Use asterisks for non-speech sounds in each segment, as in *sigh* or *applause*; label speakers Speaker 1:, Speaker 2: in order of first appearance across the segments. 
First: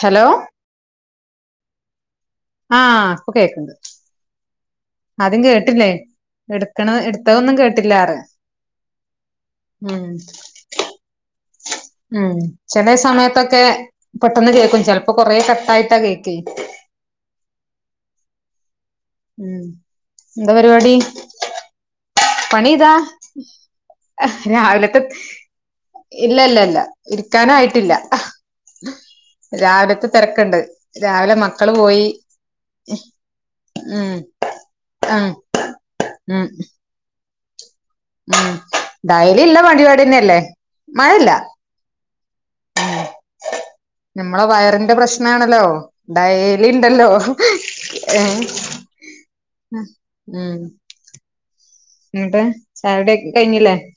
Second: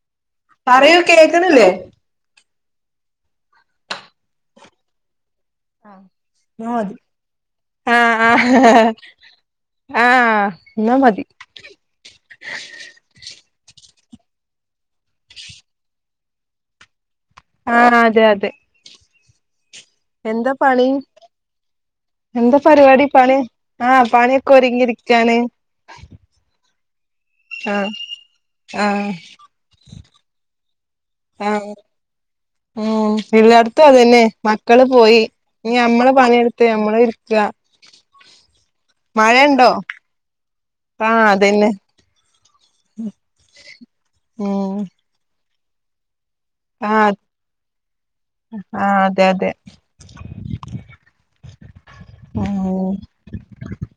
Speaker 1: Hello
Speaker 2: പറയൂ കേൾക്കണില്ലേ
Speaker 1: ആ ഇപ്പൊ കേക്കണ്ട് ആദ്യം കേട്ടില്ലേ
Speaker 2: ന്നാ
Speaker 1: എടുക്കണ
Speaker 2: മതി
Speaker 1: എടുത്തതൊന്നും കേട്ടില്ല ആറ്
Speaker 2: ആഹ് ആഹ്
Speaker 1: ഉ ഉ
Speaker 2: ആഹ് എന്നാ മതി
Speaker 1: ഉ ഉ ചെല സമയത്തൊക്കെ പെട്ടെന്ന് കേക്കും ചെലപ്പോ കൊറെേ കട്ടായിട്ടാ കേക്കി
Speaker 2: ആ അതെ അതെ
Speaker 1: ഉം എന്താ പരിപാടി
Speaker 2: എന്താ
Speaker 1: പണി ഇതാ
Speaker 2: പരിപാടി പണി ആ പണിയൊക്കെ
Speaker 1: രാവിലത്തെ
Speaker 2: ഒരുങ്ങിയിരിക്കാണ്
Speaker 1: ഇല്ല ഇല്ല ഇല്ല
Speaker 2: ആഹ്
Speaker 1: ഇരിക്കാനയിട്ടില്ല രാവിലത്തെ തിരക്കുണ്ട്
Speaker 2: ആ ഉ എല്ലായിടത്തും
Speaker 1: ഉം
Speaker 2: അതുന്നെ മക്കള് പോയി
Speaker 1: ആഹ്
Speaker 2: ഇനി നമ്മളെ
Speaker 1: ഉം
Speaker 2: പണിയെടുത്ത നമ്മള് ക്യാ
Speaker 1: ഉം ഡയലി ഇല്ല പരിപാടിന്നെയല്ലേ
Speaker 2: ആഹ്
Speaker 1: മഴല്ല
Speaker 2: അതന്നെ
Speaker 1: ഉ നമ്മളെ
Speaker 2: ഉം
Speaker 1: വയറിന്റെ പ്രശ്നണല്ലോ ഡയലിണ്ടല്ലോ
Speaker 2: ആഹ്
Speaker 1: ഇണ്ടല്ലോ ഏ
Speaker 2: ആഹ് അതെ അതെ
Speaker 1: മൂ മൂ
Speaker 2: ആ ഓ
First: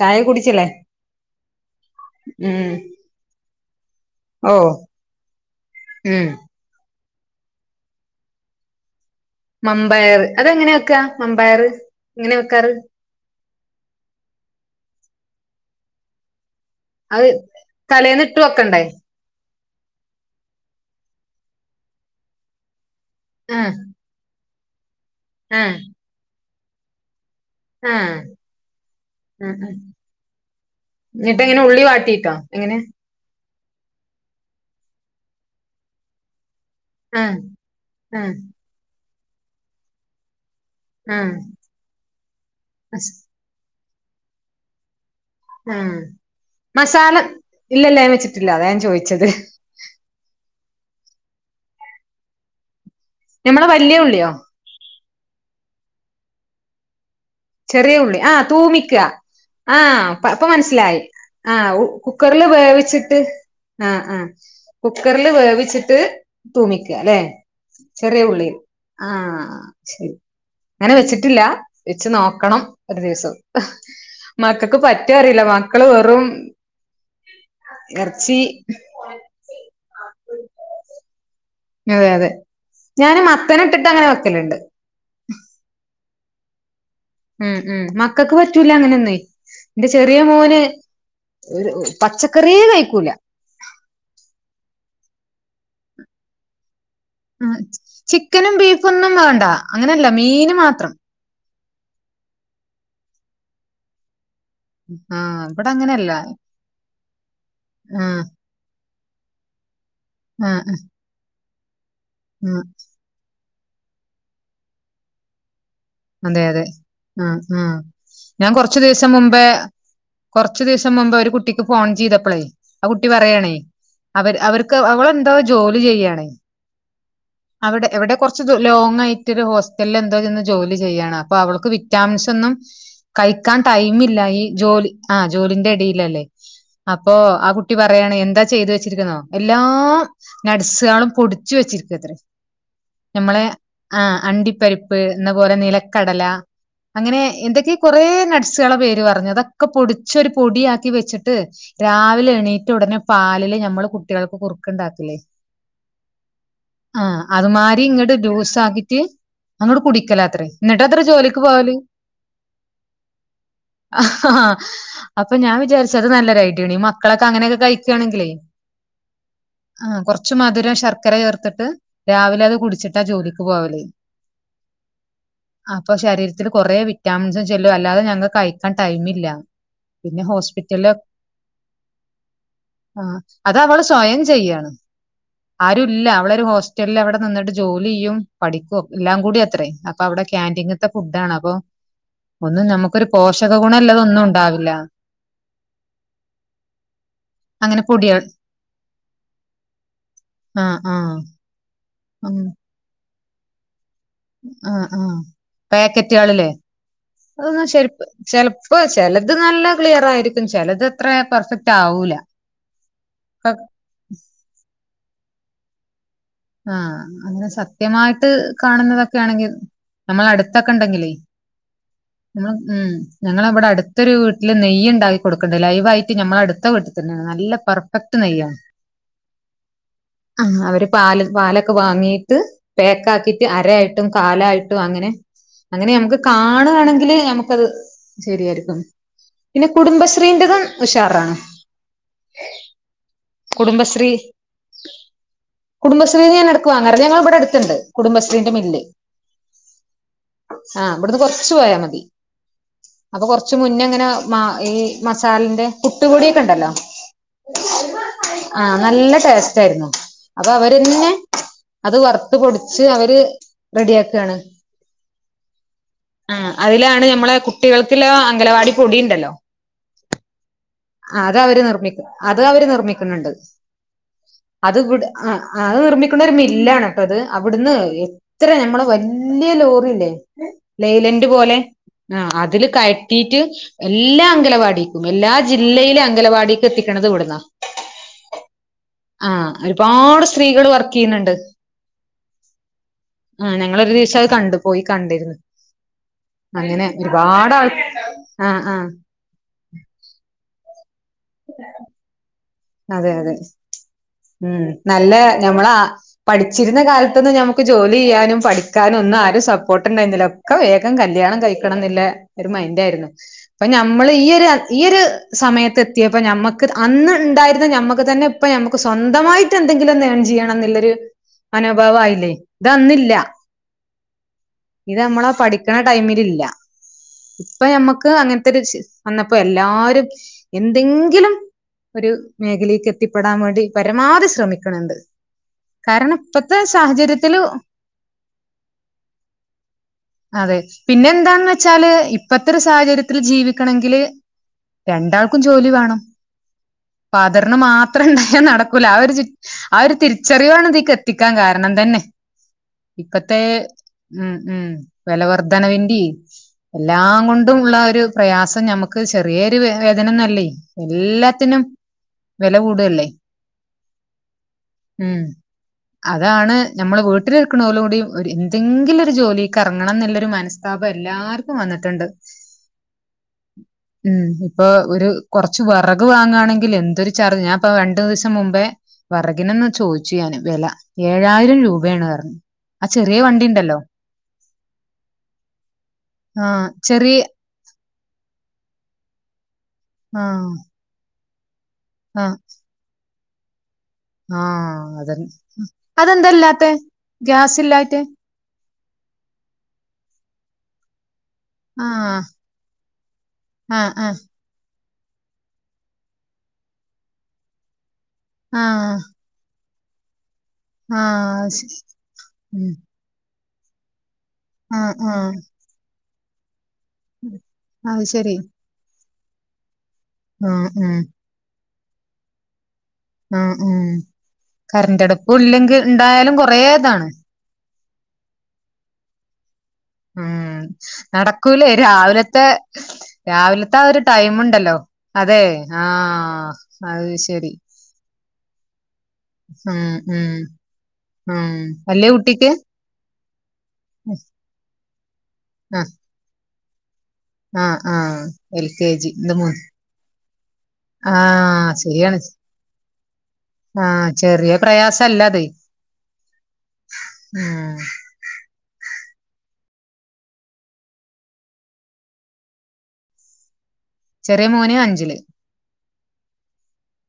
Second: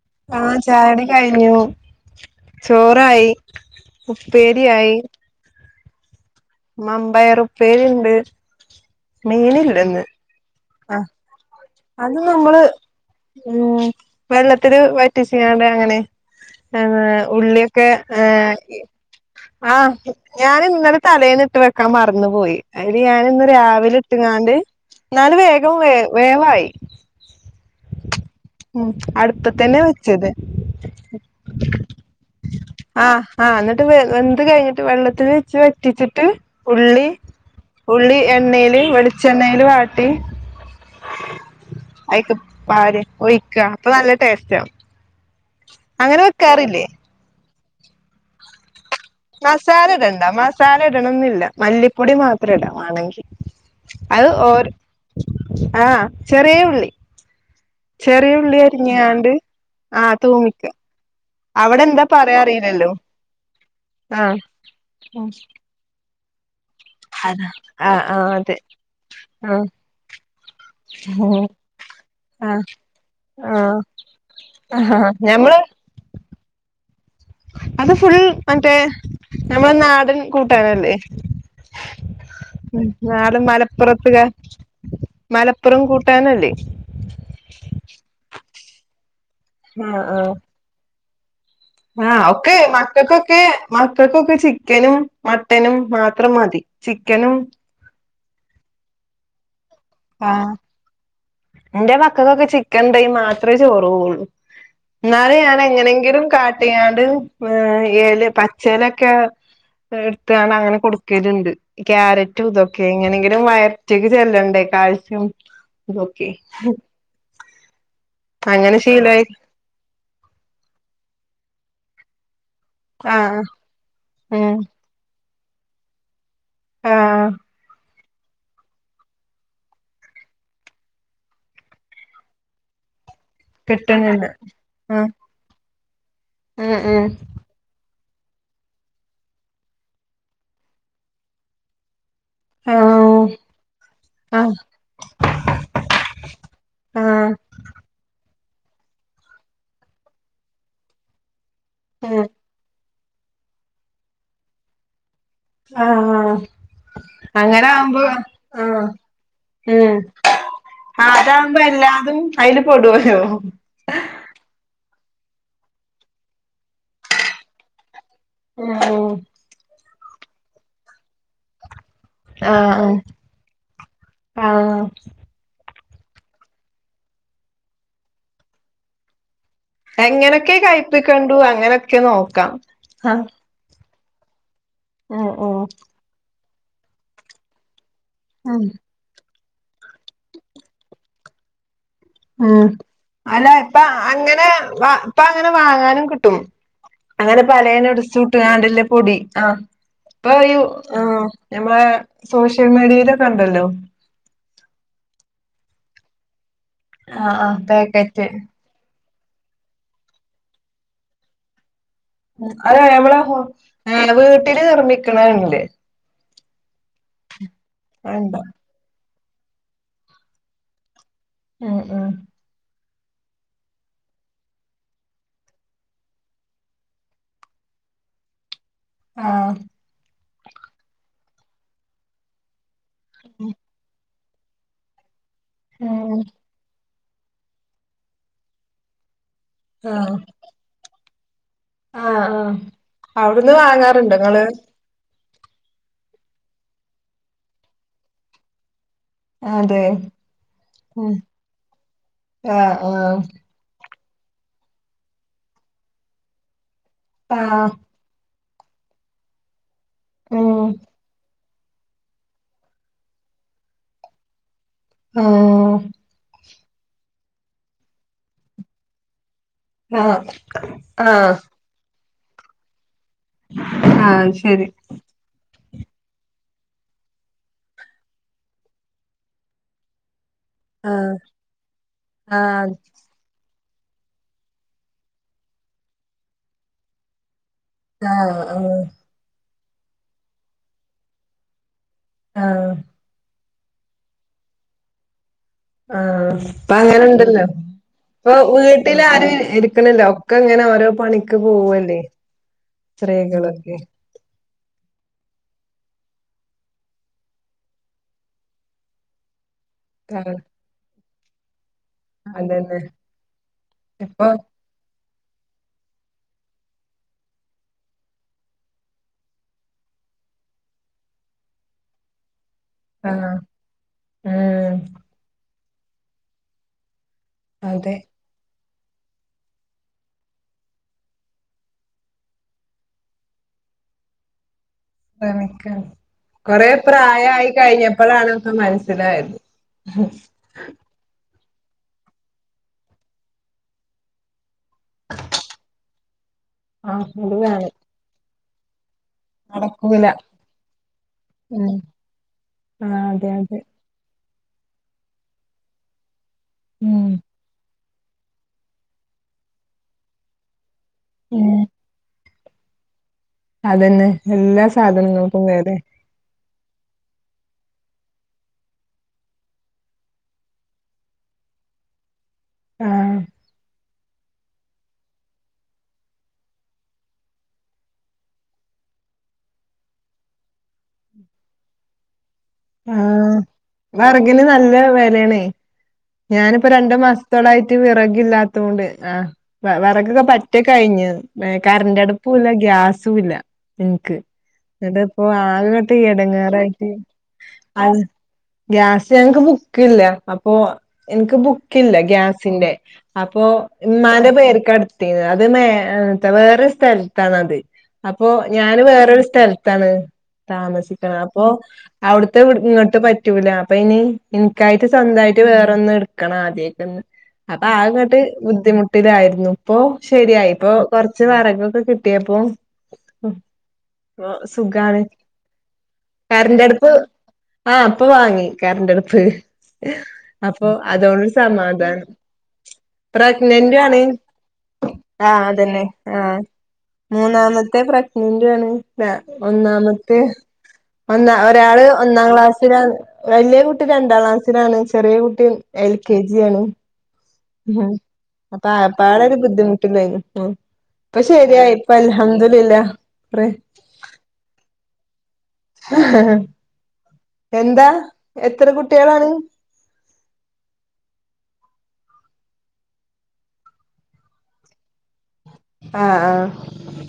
Speaker 1: ചായ
Speaker 2: ആ
Speaker 1: കുടിച്ചില്ലേ
Speaker 2: ചായുടി കഴിഞ്ഞു
Speaker 1: ഉം
Speaker 2: ചോറായി
Speaker 1: ഓ
Speaker 2: ഉപ്പേരിയയി
Speaker 1: ഉം
Speaker 2: മാമ്പർറുപ്പേരി ഉണ്ട് മീനില്ലന്ന്
Speaker 1: മമ്പയർ അതെന്താ അങ്ങനെ വെക്ക
Speaker 2: ആ
Speaker 1: മമ്പയർ
Speaker 2: അത്
Speaker 1: എങ്ങനെ
Speaker 2: നമ്മള്
Speaker 1: വെക്കാറ്
Speaker 2: ഉ വെള്ളത്തിൽ വറ്റിച്ച് കാണ്ട് അങ്ങനെ
Speaker 1: അത്
Speaker 2: ഉള്ളിയൊക്കെ
Speaker 1: തലേന്ന് ഇട്ട് വെക്കണ്ടേ
Speaker 2: ആ ഞാൻ ഇന്നലെ തലേന്ന് ഇട്ട് വെക്കാൻ മറന്നു പോയി ആയില് ഞാൻ ഇന്ന്
Speaker 1: ആഹ്
Speaker 2: രാവിലെ എട്ടങ്ങാണ്ട് എന്നാല്
Speaker 1: ആഹ്
Speaker 2: വേഗം വേ വേവായി ഉ *unintelligible*
Speaker 1: ആഹ് ഉം
Speaker 2: അടുപ്പത്തന്നെ വെച്ചത്
Speaker 1: എന്നിട്ട എങ്ങനെ ഉള്ളി വാട്ടിട്ടോ എങ്ങനെ?
Speaker 2: ആഹ എന്നി്ട്ട് വെന്ത് കഴിഞ്ഞിട്ട് വെള്ളത്തിൽ വെച്ച് വറ്റിച്ചിട്ട്- ഉള്ളി
Speaker 1: ആഹ്
Speaker 2: ഉള്ളി
Speaker 1: ആഹ്
Speaker 2: എണ്ണേല് വെളി ച്ചെണ്ണയിൽ വാട്ടി-
Speaker 1: ആഹ്
Speaker 2: ആയിക്ക പാല് ഒയിക്ക അപ്പൊ നല്ല ടേസ്റ്റ് ആവും-
Speaker 1: ഉം മസാല- ഇല്ലില്ല ഞാ വെച്ചിട്ടില്ല അതാ ഞൻ ചോദിച്ച
Speaker 2: മസാല ഇട്ടണ്ട മസ് സാല ഇടണം എന്നില്ല മല്ലിപ്പൊടി മാത്രംഇടാം വാണെങ്കി-
Speaker 1: ഞമ്മടെ വല്യ
Speaker 2: അത്
Speaker 1: ഉള്ളിയോ?
Speaker 2: ഓര് ആഹ് ചെറിയ ഉള്ളി-
Speaker 1: ചെറിയ ഉള്ളി ആഹ് തൂമിക്കുക ആഹ് അപ്പ മനസ്സിലായി- ആ
Speaker 2: അവിടെ എന്താ പറയാ
Speaker 1: കുക്കറില്
Speaker 2: അറിയില്ലല്ലോ
Speaker 1: വേവ്ച്ചിട്ട് ആ ആ
Speaker 2: ആഹ്
Speaker 1: കുക്കറില് വേവ്ച്ചിട്ട്- ത് - *unintelligible* തൂമിക്കാ അല്ലെ
Speaker 2: ആഹ്
Speaker 1: ചെറിയ
Speaker 2: ആഹ്
Speaker 1: ഉള്ളിൽ
Speaker 2: അതെ
Speaker 1: ആ
Speaker 2: ആഹ്
Speaker 1: ശരി അങ്ങനെ വെച്ചിട്ടില്ല- നോക്കണം
Speaker 2: ആഹ്
Speaker 1: ഒരു ദിവസം
Speaker 2: ആഹ്
Speaker 1: മക്കൾക്ക് പറ്റ
Speaker 2: ആഹ്
Speaker 1: അറിയില്ല
Speaker 2: ഞമ്മള്
Speaker 1: മക്കള് വെറും-
Speaker 2: അത് ഫുൾ
Speaker 1: ഇറച്ചി
Speaker 2: മറ്റേ നമ്മള നാടൻ കൂട്ടാനല്ലേ-
Speaker 1: അതെ അതെ
Speaker 2: ഉം
Speaker 1: ഞാൻ
Speaker 2: നാടൻ
Speaker 1: മത്തന ഇട്ടിട്ട് അങ്ങനെ
Speaker 2: മലപ്പുറത്തുകാ
Speaker 1: വെക്കലുണ്ട്-
Speaker 2: ട്ടാനല്ലേ?
Speaker 1: ഉം ഉം മക്കക്ക് വ *unintelligible* അങ്ങനെന്നയ്- എന്റെ
Speaker 2: ആഹ്
Speaker 1: ചെറിയ
Speaker 2: ആഹ്
Speaker 1: മോന്-
Speaker 2: ആഹ് ഒക്കെ
Speaker 1: പച്ചക്കറിയേ കഴിക്കൂല
Speaker 2: മക്കൾക്കൊക്കെ മക്കൾക്കൊക്കെ ചിക്കനും- മട്ടനും മാത്രം മതി- ചിക്കനും-
Speaker 1: ആഹ് ചിക്കനും ബീഫും ഒന്നും വേണ്ട അങ്ങനെയല്ല
Speaker 2: ആഹ്
Speaker 1: മീന് മാത്രം-
Speaker 2: എന്റെ മക്കക്കൊക്കെ ചിക്കൻ ഒണ്ടേ മാത്രേ ചോറ്പോള്ളു- ഇന്നാളി
Speaker 1: ആഹ്
Speaker 2: ഞാൻ
Speaker 1: ഇവിടെ അങ്ങനെയല്ല
Speaker 2: എങ്ങനെങ്കിലും കാട്ടിയാണ്ട് ഏ
Speaker 1: ആഹ്
Speaker 2: ഏല പച്ചേലെ കേ
Speaker 1: ആഹ്
Speaker 2: എടുത്താണങ്ങനെ
Speaker 1: ആഹ്
Speaker 2: കൊടുക്കലുണ്ട് ക്യാരറ്റും
Speaker 1: ആഹ്
Speaker 2: ഇതൊക്കെ എങ്ങനെങ്കിലും വയർ ഒറ്റയ്ക്ക് ചെല്ലണ്ടേ കാൽസ്യം ഇതൊക്കെ
Speaker 1: അതെ അതെ ആ ആ ഞാൻ
Speaker 2: അങ്ങനെ
Speaker 1: കൊറച്ചു ദിവസം
Speaker 2: ശീലായി
Speaker 1: മുമ്പേ കുറച്ചു ദിവസം മുമ്പേ ഒരു കുട്ടിക്ക് ഫോൺ ചെയ്തപ്പളേ ആ കുട്ടി
Speaker 2: ആഹ്
Speaker 1: പറയാണേ അവരെ
Speaker 2: ഉം
Speaker 1: അവർക്ക് അവളെന്തോ ജോലി ചെയ്യാണെ
Speaker 2: ആഹ്
Speaker 1: അവിടെ എവിടെ കുറച്ച് ലോങ് ആയിട്ടൊരു ഹോസ്റ്റലിൽ എന്തോ ചെന്ന് ജോലി ചെയ്യാണ് അപ്പൊ അവൾക്ക് വിറ്റാമിൻസ് ഒന്നും കഴിക്കാൻ ടൈമില്ല
Speaker 2: കിട്ടുന്നുണ്ട്
Speaker 1: ഈ ജോലി
Speaker 2: ആഹ്
Speaker 1: ആ ജോലിന്റിടയിൽ ഇല്ലല്ലെ
Speaker 2: ഉം ഉം
Speaker 1: അപ്പൊ ആ കുട്ടി പറ പറയാണ് എന്താ ചെയ്തു വെച്ചിരിക്കുന്നോ എല്ലാ നട്സുകളും പൊടിച്ചു വെച്ചിരിക്കത്രേ
Speaker 2: ആഹ്
Speaker 1: നമ്മളെ ആ
Speaker 2: ആഹ്
Speaker 1: അണ്ടിപ്പരിപ്പ് എന്നപോലെ നിലക്കടല അങ്ങനെ
Speaker 2: ആഹ്
Speaker 1: എന്തൊക്കെയൊ കൊറേ നട് ട്സുകളുടെ പേര് പറഞ്ഞതെ ഒ ക്കെ പൊടിച്ചൊരു പൊടിയാക്കി വെച്ചിട്ട്
Speaker 2: ഉം
Speaker 1: രാവിലെ എണീറ്റുടനെ പാലില് ഞമ്മള് കുട്ടികൾക്ക് കുറുക്കുണ്ടാക്കില്ലേ
Speaker 2: ആ ആ
Speaker 1: ആ അതുമായിരി ഇങ്ങട്ടെ
Speaker 2: ആഹ്
Speaker 1: ജൂസാക്കീട്ടെനമ്മളെ
Speaker 2: ഉം
Speaker 1: കുടിക്കലാത്രേ എന്നിട്ട് അത്ര
Speaker 2: ആ
Speaker 1: ജോലിക്ക്
Speaker 2: അതാവുമ്പോ
Speaker 1: പോവലെ
Speaker 2: എല്ലാതും അയില് പെടുവല്ലോ
Speaker 1: ആ അപ്പൊ ഞാൻവിചാരിച്ചെ അതു നല്ലൊരു ഐറ്റാണ് ഈ മക്കളൊ ക്കെ അങ്ങനൊക്കെ കയി
Speaker 2: ഉം
Speaker 1: ആ കൊറച്ചു മധുരം ശർക്കര ചേർത്തിട്ട് രാവിലെ അത്
Speaker 2: ആഹ്
Speaker 1: കുടിച്ചിട്ടാ ജോലിക്ക് പോവലെ
Speaker 2: ആഹ്
Speaker 1: അപ്പൊ ശരീരത്തിലെ കൊറെേ വിറ്റാമിൻസും ചെല്ലും അല്ലാതെ ഞങ്ങക്ക് കയിക്കാൻ ടൈമില്ല പിന്നെ
Speaker 2: എങ്ങനൊക്കെ
Speaker 1: ഹോസ്പിറ്റലില്
Speaker 2: കയിപ്പിക്കണ്ടു അങ്ങനൊക്കെ നോക്കാം ആ
Speaker 1: ആഹ് അത് അവള് സ്വയം ചെയ്യാണ് ആരു ഇല്ല അവളൊരു ഹോസ്റ്റ ഇല്ല അവിടെനിന്നിട്ട് ജോലി ലിയും
Speaker 2: ഉം
Speaker 1: പഠിപ്പുക് എല്ലാം കൂടി ഇത്രേ അപ്പൊ അവിടെ ക്യാന്റീങ്ങ്ത്തെ ഫുഡഡാണ് അപ്പൊ
Speaker 2: അ
Speaker 1: ഒന്നും നമുക്കൊരു
Speaker 2: അല്ല
Speaker 1: പോഷക
Speaker 2: ഇപ്പ
Speaker 1: ഗുണല്ലതൊന്നും
Speaker 2: അങ്ങനെ
Speaker 1: ഉണ്ടാവില്ല
Speaker 2: വാ ഇപ്പ അങ്ങനെ വാങ്ങാനും കിട്ടും അങ്ങനെ പലേനട്സുട്ടാ ടി ആഹ് ഇപ്പ യു ആഹ് നമ്മ
Speaker 1: ഉം
Speaker 2: സോഷ്യൽ മീഡിയ ഇതൊക്കെ ഉണ്ടല്ലോ?
Speaker 1: ആഹ് ആഹ് പാക്കറ്റുകളില്.
Speaker 2: ആഹ് ആഹ്
Speaker 1: അതന്നാ ഷെരിപ്പ്
Speaker 2: പാക്കറ്റ്
Speaker 1: ചെലപ്പ സ് ചെലത് നല്ല ക്ലിയർ ആയിരിക്കും. ചെലത് അത്ര പെർഫക്ട്
Speaker 2: അത് നമ്മള ഹോ ഏ നമ്മള് വീട്ടില് നിർമ്മി അത്ണ്ട്
Speaker 1: ആഹ് അങ്ങനെ സത്യമായിട്ട്
Speaker 2: അത്ണ്ടോ
Speaker 1: കാണുന്നതൊ ക്കാണെങ്കി നമ്മള അടുത്തൊക്കെ ഉണ്ടെങ്കിലെ
Speaker 2: ഉം ഉം
Speaker 1: ള്ള ഉം ഞങ്ങളവിടെ അടുത്തൊരു വീട്ടില് നെയ്യ്ണ്ടാക്കി കൊടുക്ക്ണ്ട്, ലൈവായിട്ട് ഞമ്മള അടുത്ത വീട്ടിൽ തന്നെയാണ്. നല്ല പെർഫെക്ട് നെയ്യാണ്.
Speaker 2: ആഹ്
Speaker 1: ആഹ് അവര് പാല് പാലൊക്കെ വാങ്ങീട്ട് പേക്കാക്കിട്ട് അരായായിട്ടും കാലായിട്ടും അങ്ങനെ അങ്ങനെ നമുക്ക്
Speaker 2: ഉം
Speaker 1: കാണുവാണെ *unintelligible* ഞമ്മക്കത് ശരിയായിരിക്കും. പിന്നെ
Speaker 2: ആഹ്
Speaker 1: കുടുംബശ്രീന്റതും ഉഷാ ആഹ്
Speaker 2: ആഹ് ആഹ് അവിടുന്ന്
Speaker 1: കുടുംബശ്രീ
Speaker 2: വാങ്ങാറുണ്ടോ ഇങ്ങള്?
Speaker 1: കുടുംബശ്രീന്ന് ഞാൻ എടുക്കുവാ *unintelligible* ഇവിടെ അടുത്തുണ്ട്, കുടുംബശ്രീന്റെ മില്ല്.
Speaker 2: അതെ
Speaker 1: ആഹ്,
Speaker 2: ഉം
Speaker 1: ഇബ്ടുന്ന് കൊറച്ച് പോയാ മതി.
Speaker 2: ആഹ് ആഹ്
Speaker 1: അപ്പോ കൊറച്ച് മുന്നേങ്ങനെ മ ഈ മസാലന്റെ പുട്ട് പൊടിയൊക്കെ ഉണ്ടല്ലോ.
Speaker 2: ആഹ്.
Speaker 1: ആഹ്, നല്ല ടേസ്റ്റ് ആയിരുന്നു. അത്
Speaker 2: ഉം
Speaker 1: അവരന്നെ അത് വറുത്ത് പൊടിച്ച് അവര് റെഡിയാക്കാണ്.
Speaker 2: ആഹ്
Speaker 1: ആഹ് അതിലാണ് ഞമ്മളെ കുട്ടികൾക്കിള്ള അംഗലവാടി പൊടി ഇണ്ടല്ലോ?
Speaker 2: ആഹ്
Speaker 1: ആഹ് അത് അവര് നിർമ്മിക്കും. അത് അവര് നിർമ്മി ക്കണണ്ട്,
Speaker 2: ആഹ് ശരി
Speaker 1: അത് ഇവ്ട ആഹ് ആ അത് നിർമ്മിക്കുന്ന ഒരു മില്ലാണ് ട്ടോ അത് അവിടുന്ന് എത്ര ഞമ്മള് വലിയ ലോറില്ലേ
Speaker 2: ആഹ്
Speaker 1: ലെയലന്റ് പോലെ ആ അതില്
Speaker 2: ആഹ്
Speaker 1: കയറ്റീട്ട് എല്ലാ അങ്കലവാടിക്കും എല്ലാ ജില്ലയിലെ അങ്കലവാടിക്ക് എത്തിക്കണത് ഇവിടുന്നാ
Speaker 2: ആ ആ
Speaker 1: ആ ഒരുപാട് സ്ത്രീകൾ വർക്കെയ്യുന്നുണ്ട്
Speaker 2: ആ
Speaker 1: ആ ഞങ്ങളൊരു ദിവസം അത് കണ്ടു പോയി കണ്ടിരുന്നു
Speaker 2: ആ അപ്പ
Speaker 1: അങ്ങനെ
Speaker 2: അങ്ങനുണ്ടല്ലോ
Speaker 1: ഒരുപാട് ആൾ
Speaker 2: ഇപ്പൊ
Speaker 1: ആഹ് ആഹ്
Speaker 2: വീട്ടിൽ ആരും ഇരിക്കണില്ലോ ഒക്കെ ഇങ്ങനെ ഓരോ പണിക്ക് പോവല്ലേ
Speaker 1: അതെ അതെ
Speaker 2: സ്ത്രീകളൊക്കെ
Speaker 1: ഉം നല്ല ഞമ്മളാ പഠിച്ചിരുന്ന കാലത്ത് ഞമ്മുക്ക് ജോലി ചെയ്യാനും പഠിക്കാനും ഒന്നും ആരും സ പോട്ടുണ്ടായിരുന്നില്ല
Speaker 2: ആഹ്
Speaker 1: ഒക്കെ വേഗം കല്ല്യാ ല്യാണം കഴി ക്കണം ന്നില്ല ഒരു
Speaker 2: അതന്നെ
Speaker 1: മൈന്റായിരുന്നു അപ്പൊ നമ്മള്
Speaker 2: ഇപ്പൊ
Speaker 1: ഈയൊരു ഈയ സമയത്ത് എത്തിയപ്പോ ഞമ്മക്ക് അന്ന് ഉണ്ടായിരുന്ന ഞമ്മക്ക് തന്നെ ഇപ്പ ഞമ്മക്ക് സ്വന്തമായിട്ട് എന്തെങ്കിലും ഒന്ന് ഏൺ ചെയ്യണം ന്നുള്ളൊരു മനോഭാവായില്ലേ ഇതന്നില്ല
Speaker 2: ആഹ് ഉം
Speaker 1: ഇത് നമ്മളെ പഠി ടൈമിലില്ല ഇപ്പൊ
Speaker 2: അതെ
Speaker 1: ഞമ്മക്ക് അങ്ങനത്തെ ഒരു ചി വന്നപ്പോ എല്ലാരും എന്തെങ്കിലും ഒരു മേഖലേക്ക് എത്തിപ്പെടാൻ വേണ്ടി പരമാവധി ശ്രമിക്കും
Speaker 2: കൊറെ
Speaker 1: സാഹചര്യത്തില്
Speaker 2: പ്രായായി കഴിഞ്ഞപ്പോഴാണ് ഒക്കെ മനസ്സിലായത്
Speaker 1: വച്ചാല് ഇപ്പത്തെ ഒരു സാഹചര്യത്തിൽ ജീവിക്കണങ്കില് രണ്ടാൾക്കും ജോലി വേണം
Speaker 2: ആഹ് അത്
Speaker 1: ഫാദറിന്
Speaker 2: വേണം
Speaker 1: മാത്രം ഉണ്ടായ നട ക്കൂല ആ ഒര് ആ ഒരു
Speaker 2: നടക്കൂല
Speaker 1: തിരിച്ചറിവാണ് ഇതിക്ക് എത്തിക്കാൻ
Speaker 2: ഉം
Speaker 1: കാരണം തന്നെ
Speaker 2: ആഹ് അതെ
Speaker 1: ഇപ്പത്തെ
Speaker 2: അതെ
Speaker 1: ഉം ഉം വിലവർധനവിന്റെ
Speaker 2: ഉം
Speaker 1: എല്ലാം കൊണ്ടും ഉള്ള ഒരു പ്രയാസം ഞമ്മക്ക് ചെറിയൊരു വേദനന്നല്ലേ എല്ലാത്തിനും വില കൂടല്ലേ
Speaker 2: അതന്നെ എല്ലാ സാധനം
Speaker 1: ഉം
Speaker 2: നോക്കുവേത
Speaker 1: അതാണ് നമ്മള് വീട്ടിലിരിക്കണോലും കൂടി എന്തെങ്കിലും ഒരു ജോലിക്ക് ഇറങ്ങണം ന്നുള്ളൊരു മനസ്താപം എല്ലാർക്കും വന്നിട്ടുണ്ട്
Speaker 2: ആഹ്
Speaker 1: ഉം ഇപ്പൊ ഒരു കുറച്ച് വിറക് വാങ്ങാണെങ്കിൽ എന്തൊരു ചാർജ് ഞാൻപ്പ രണ്ടി മുമ്പേ വറകിനന്ന് ചോദിച്ചു ഞാന് വില ഏഴായിരം രൂപയാണ് പറഞ്ഞു
Speaker 2: ആ
Speaker 1: ചെറിയ വണ്ടി ഉണ്ടല്ലോ
Speaker 2: വറഗിന് നല്ല വലയാണ്
Speaker 1: ആഹ്
Speaker 2: ഞാനിപ്പോ രണ്ടു
Speaker 1: ചെറിയ
Speaker 2: മാസത്തോളായിറ്റ് വിറകില്ലാത്തൊണ്ട് അ വിറക്കൊക്കെ
Speaker 1: ആഹ്
Speaker 2: പറ്റക്കെ കഴിഞ്ഞഞ് *inaudible*
Speaker 1: ആഹ്
Speaker 2: കറണ്ട്റ്ടുപ്പുല്ല ഗ്യാസ് സഇല്ല ഇക്ക്
Speaker 1: ആഹ്
Speaker 2: എന്നിട്ട് ഇപ്പൊ
Speaker 1: അതന്നെ
Speaker 2: ആകട്ടെ
Speaker 1: അതെന്തല്ലാത്തെ
Speaker 2: ഇടങ്ങറായിട്ട് അ
Speaker 1: ഗ്യാസില്ലായിട്ട്
Speaker 2: ഗ്യാസ് ഞങ്ങക്ക് ബുക്കില്ല അപ്പൊ എനിക്ക് ബുക്കില്ല
Speaker 1: ആഹ്
Speaker 2: ഗ്യാസിന്റെ അപ്പൊ
Speaker 1: ആഹ് ആഹ്
Speaker 2: ഇമ്മാന്റെ പേർക്കഎടുത്ത ത് അത് വേറെ സ്ഥലത്തണത് അപ്പോഞാന് വേറൊരു സ്ഥലം താണ്
Speaker 1: ആഹ്
Speaker 2: താമസിക്കണം അപ്പൊ
Speaker 1: ആഹ് ശരി
Speaker 2: അവിടുത്തെ
Speaker 1: ഉം
Speaker 2: ഇങ്ങോട്ട് പറ്റ റ്റൂല അപ്പനി എനിക്കായിട്ട്
Speaker 1: ആഹ് ആഹ്
Speaker 2: സ്വന്തമായിട്ട് വേറെ ഒന്ന് എടുക്കണം ആദം അപ്പൊ
Speaker 1: അത്
Speaker 2: ആങ്ങോട്ട്
Speaker 1: ശരി
Speaker 2: ബുദ്ധിമുട്ട് ട്ടിലായിരുന്നു ഇപ്പോ ശരിയായി
Speaker 1: ആഹ്
Speaker 2: ഇപ്പൊ കുറച്ച് വറകൊക്കെ കിട്ടിയപ്പൊ
Speaker 1: അ ഉം
Speaker 2: സുഖാണ്
Speaker 1: കറന്റടുപ്പും ഇല്ലെങ്കിൽ ഉണ്ടായാലും കൊറേ ഇതാണ്
Speaker 2: ആ ഇപ്പൊ വാങ്ങി കറന്റെ അടുപ്പ് *unintelligible*
Speaker 1: ഉം നടക്കൂലേ രാവിലത്തെ
Speaker 2: പ്രഗ്നന്റു
Speaker 1: രാവിലത്തെ
Speaker 2: ആണ്
Speaker 1: അഒരു ടൈമുണ്ടല്ലോ അതെ
Speaker 2: ആഹ്
Speaker 1: ആ
Speaker 2: അതന്നെ ആഹ്
Speaker 1: അത് ശരി
Speaker 2: മൂന്നാമത്തെ പ്രഗ്നന്റു ആണ്
Speaker 1: ഉം
Speaker 2: ഒന്നാമത്തെ
Speaker 1: ഉം
Speaker 2: ഒന്ന
Speaker 1: ഉം
Speaker 2: ഒരാള്
Speaker 1: വല്യ
Speaker 2: ഒന്നാം
Speaker 1: കുട്ടിക്ക്
Speaker 2: ക്ലാസ്സിലന് *unintelligible* വലിയകുട്ടി ട്ടി രണ്ടാം ക്ലാസിലാണ് ചെറിയ കുട്ടി
Speaker 1: ആഹ്
Speaker 2: എൽ കെ ജി ആണ്
Speaker 1: ആഹ്
Speaker 2: ഉ
Speaker 1: ആഹ്
Speaker 2: അപ്പ
Speaker 1: എൽ കെ ജി
Speaker 2: പാട
Speaker 1: ഇത്
Speaker 2: ഒരു
Speaker 1: മൂ
Speaker 2: ബുദ്ധിമുട്ടില്ലായിന് ഇപ്പൊ ശരിയയി ഇപ്പഅൽ ഹംദുലില്ലാഹ്
Speaker 1: ആഹ ചെറിയ പ്രയാസല്ലത്
Speaker 2: എന്താ എത്ര കുട്ട കുട്ടികളാണ്
Speaker 1: ചെറിയ മോന് അഞ്ചില്
Speaker 2: ആഹ ആഹ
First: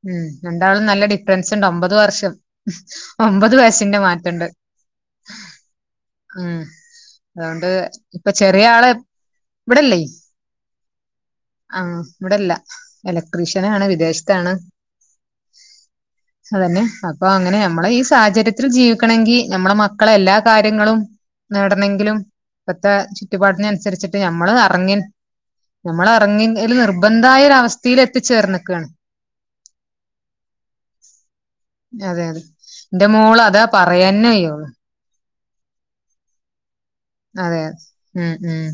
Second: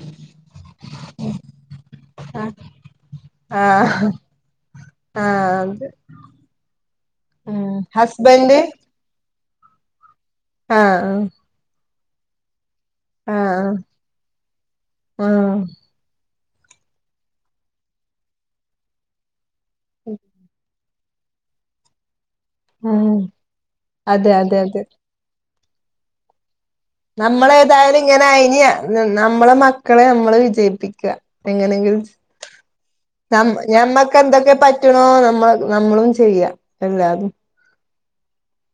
Speaker 1: ഉം രണ്ടാളും നല്ല ഡിഫറൻസ് ഉണ്ട് ഒമ്പത് വർഷം ഒമ്പത്
Speaker 2: ആഹ്
Speaker 1: വയസിന്റെ
Speaker 2: ആഹ്
Speaker 1: മാറ്റുണ്ട്
Speaker 2: ആഹ് അത്
Speaker 1: ഉം
Speaker 2: ഉം
Speaker 1: അതുകൊണ്ട് ഇപ്പൊ
Speaker 2: ഹസ്ബൻഡ്
Speaker 1: ചെറിയ ആള് വിടല്ലേ
Speaker 2: ആഹ ആഹ
Speaker 1: ആഹ വ്ടല്ല ഇലക്ട്രീഷ്യന ആണ് വിദേശത്താണ്
Speaker 2: ആഹ
Speaker 1: അതന്നെ അപ്പൊ അങ്ങനെ നമ്മളെ ഈ സാഹചര്യത്തിൽ ജീവിക്കണെങ്കിൽ നമ്മളെ മക്കളെ എല്ലാ കാര്യങ്ങളും നേടണെങ്കിലും ഇപ്പത്തെ
Speaker 2: ആഹ്
Speaker 1: ചുറ്റുപാടിന അനുസരിച്ചിട്ട്
Speaker 2: അതെ
Speaker 1: ഞമ്മള്
Speaker 2: അതെ
Speaker 1: ഇറങ്ങിൻ ഞമ്മൾ ഇറങ്ങി
Speaker 2: നമ്മള ഏതായാലും ഇങ്ങനെഞ്ഞ നമ്മള മക്കളെ നമ്മള് വിജയിപ്പിക്കുക എങ്ങനെയെങ്കിൽ
Speaker 1: അതെ അതെ എന്റെ മോള് അതാ
Speaker 2: മ്മക്ക്
Speaker 1: പറയാന്നെ
Speaker 2: എന്തൊക്കെ
Speaker 1: വയ്യോളു
Speaker 2: പറ്റണോ നമ്മൾ നമ്മളും ചെയ്യ
Speaker 1: അതെതെ ഉം ഉം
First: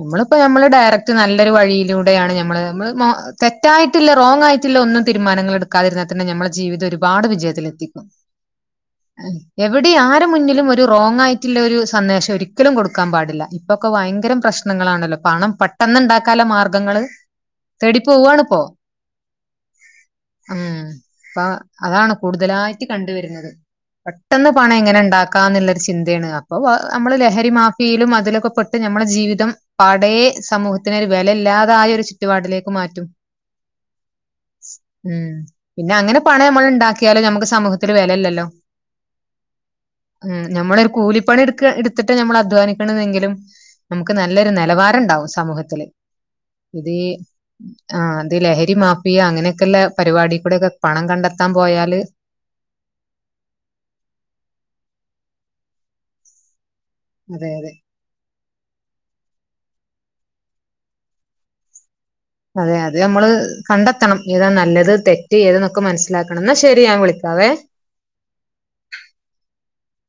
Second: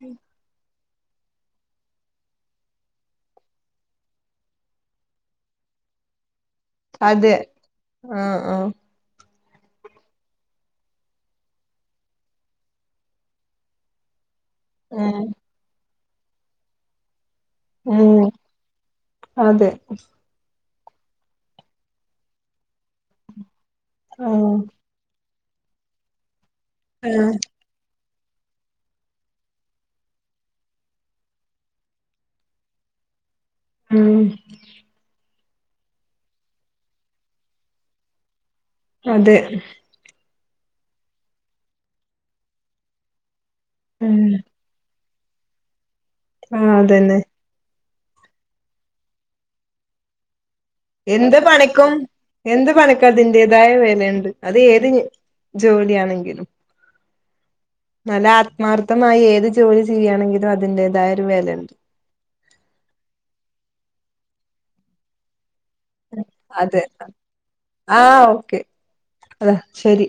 Speaker 1: നമ്മളിപ്പോ നമ്മള് ഡയറക്ട് നല്ലൊരു വഴിയിലൂടെയാണ് നമ്മള്മ്മ തെറ്റായിട്ടില്ല റോങ് ആയിട്ടില്ല ഒന്നും തീരുമാനങ്ങൾ എക്കാതിരുന്നാ തന്നെ നമ്മ ജീവിതം ഒരുപാട്
Speaker 2: അതെ
Speaker 1: വിജയത്തിലെത്തിക്കും
Speaker 2: ആഹ് ആഹ്
Speaker 1: എവിടെ ആരു മുന്നിലും ഒരു റോങ് ആയിട്ടുള്ള ഒരു സന്ദേശം ഒരിക്കലും കൊടുക്കാൻ പാടില്ല ഇപ്പൊക്കെ ഭയങ്കരം പ്രശ്നങ്ങളാണല്ലോ
Speaker 2: ഉം
Speaker 1: പണം പ പെട്ടെന്നുണ്ടാക്കാല മാർഗ്ഗങ്ങങ്ങള് തേടി
Speaker 2: ഉം
Speaker 1: പോവാണ് ഇപ്പോ
Speaker 2: അതെ
Speaker 1: ഉ അപ്പ അതാണ് കൂടുതലായിട്ട് കണ്ടുവരുന്നത്
Speaker 2: ആഹ്
Speaker 1: പെട്ടെന്ന് പണം എങ്ങനെ ഉണ്ടാക്ക എന്നുള്ളരു ചിന്തയാണ് അപ്പൊ നമ്മള്
Speaker 2: ആഹ്
Speaker 1: ലഹരി മാഫിയയിലും അ അതിലൊക്കെ പെട്ട് നമ്മുടെ ജീവിതം പാടെ സമൂഹത്തിന് ഒരു വിലയില്ലാതായ ഒരു ചുറ്റുപാടിലേക്ക് മാറ്റും
Speaker 2: ഉം
Speaker 1: ഉം പിന്നെ അങ്ങനെ പണം നമ്മൾ ഉണ്ടാക്കിയാലോ നമുക്ക് സമൂഹത്തിൽ വില ഇല്ലല്ലോ
Speaker 2: അതെ
Speaker 1: ഉ ഞമ്മളൊരു കൂലി എടുത്ത് എടുത്തിട്ട് നമ്മൾ അധ്വാനിക്കണതെങ്കിലും നമുക്ക്
Speaker 2: ഉം
Speaker 1: നല്ലൊരു നിലവാരം ഉണ്ടാവും സമൂഹത്തില്
Speaker 2: ആഹ്
Speaker 1: ഇത്
Speaker 2: അതന്നെ
Speaker 1: ആഹ അത് ലഹരി മാഫിയ അങ്ങനെയൊക്കെ ഉള്ള പരിപാടി കൂടെൊക്കെ
Speaker 2: എന്ത് പണിക്കും എന്ത് പണിക്കും അതിന്റെേതായ വിലയുണ്ട് അത് ഏത് ജോലിയാണെങ്കിലും
Speaker 1: അതെ അതെ
Speaker 2: നല്ല ആത്മാർത്ഥമായി ഏത് ജോലി ചെയ്യുകയാണെങ്കിലും അതിന്റേതായ ഒരു വിലയുണ്ട്
Speaker 1: അതെ അതെ നമ്മള് കണ്ടെത്തണം ഏതാ നല്ലത് തെറ്റ് ഏത
Speaker 2: അതെ ആഹ ഓക്കെ അതാ ശരി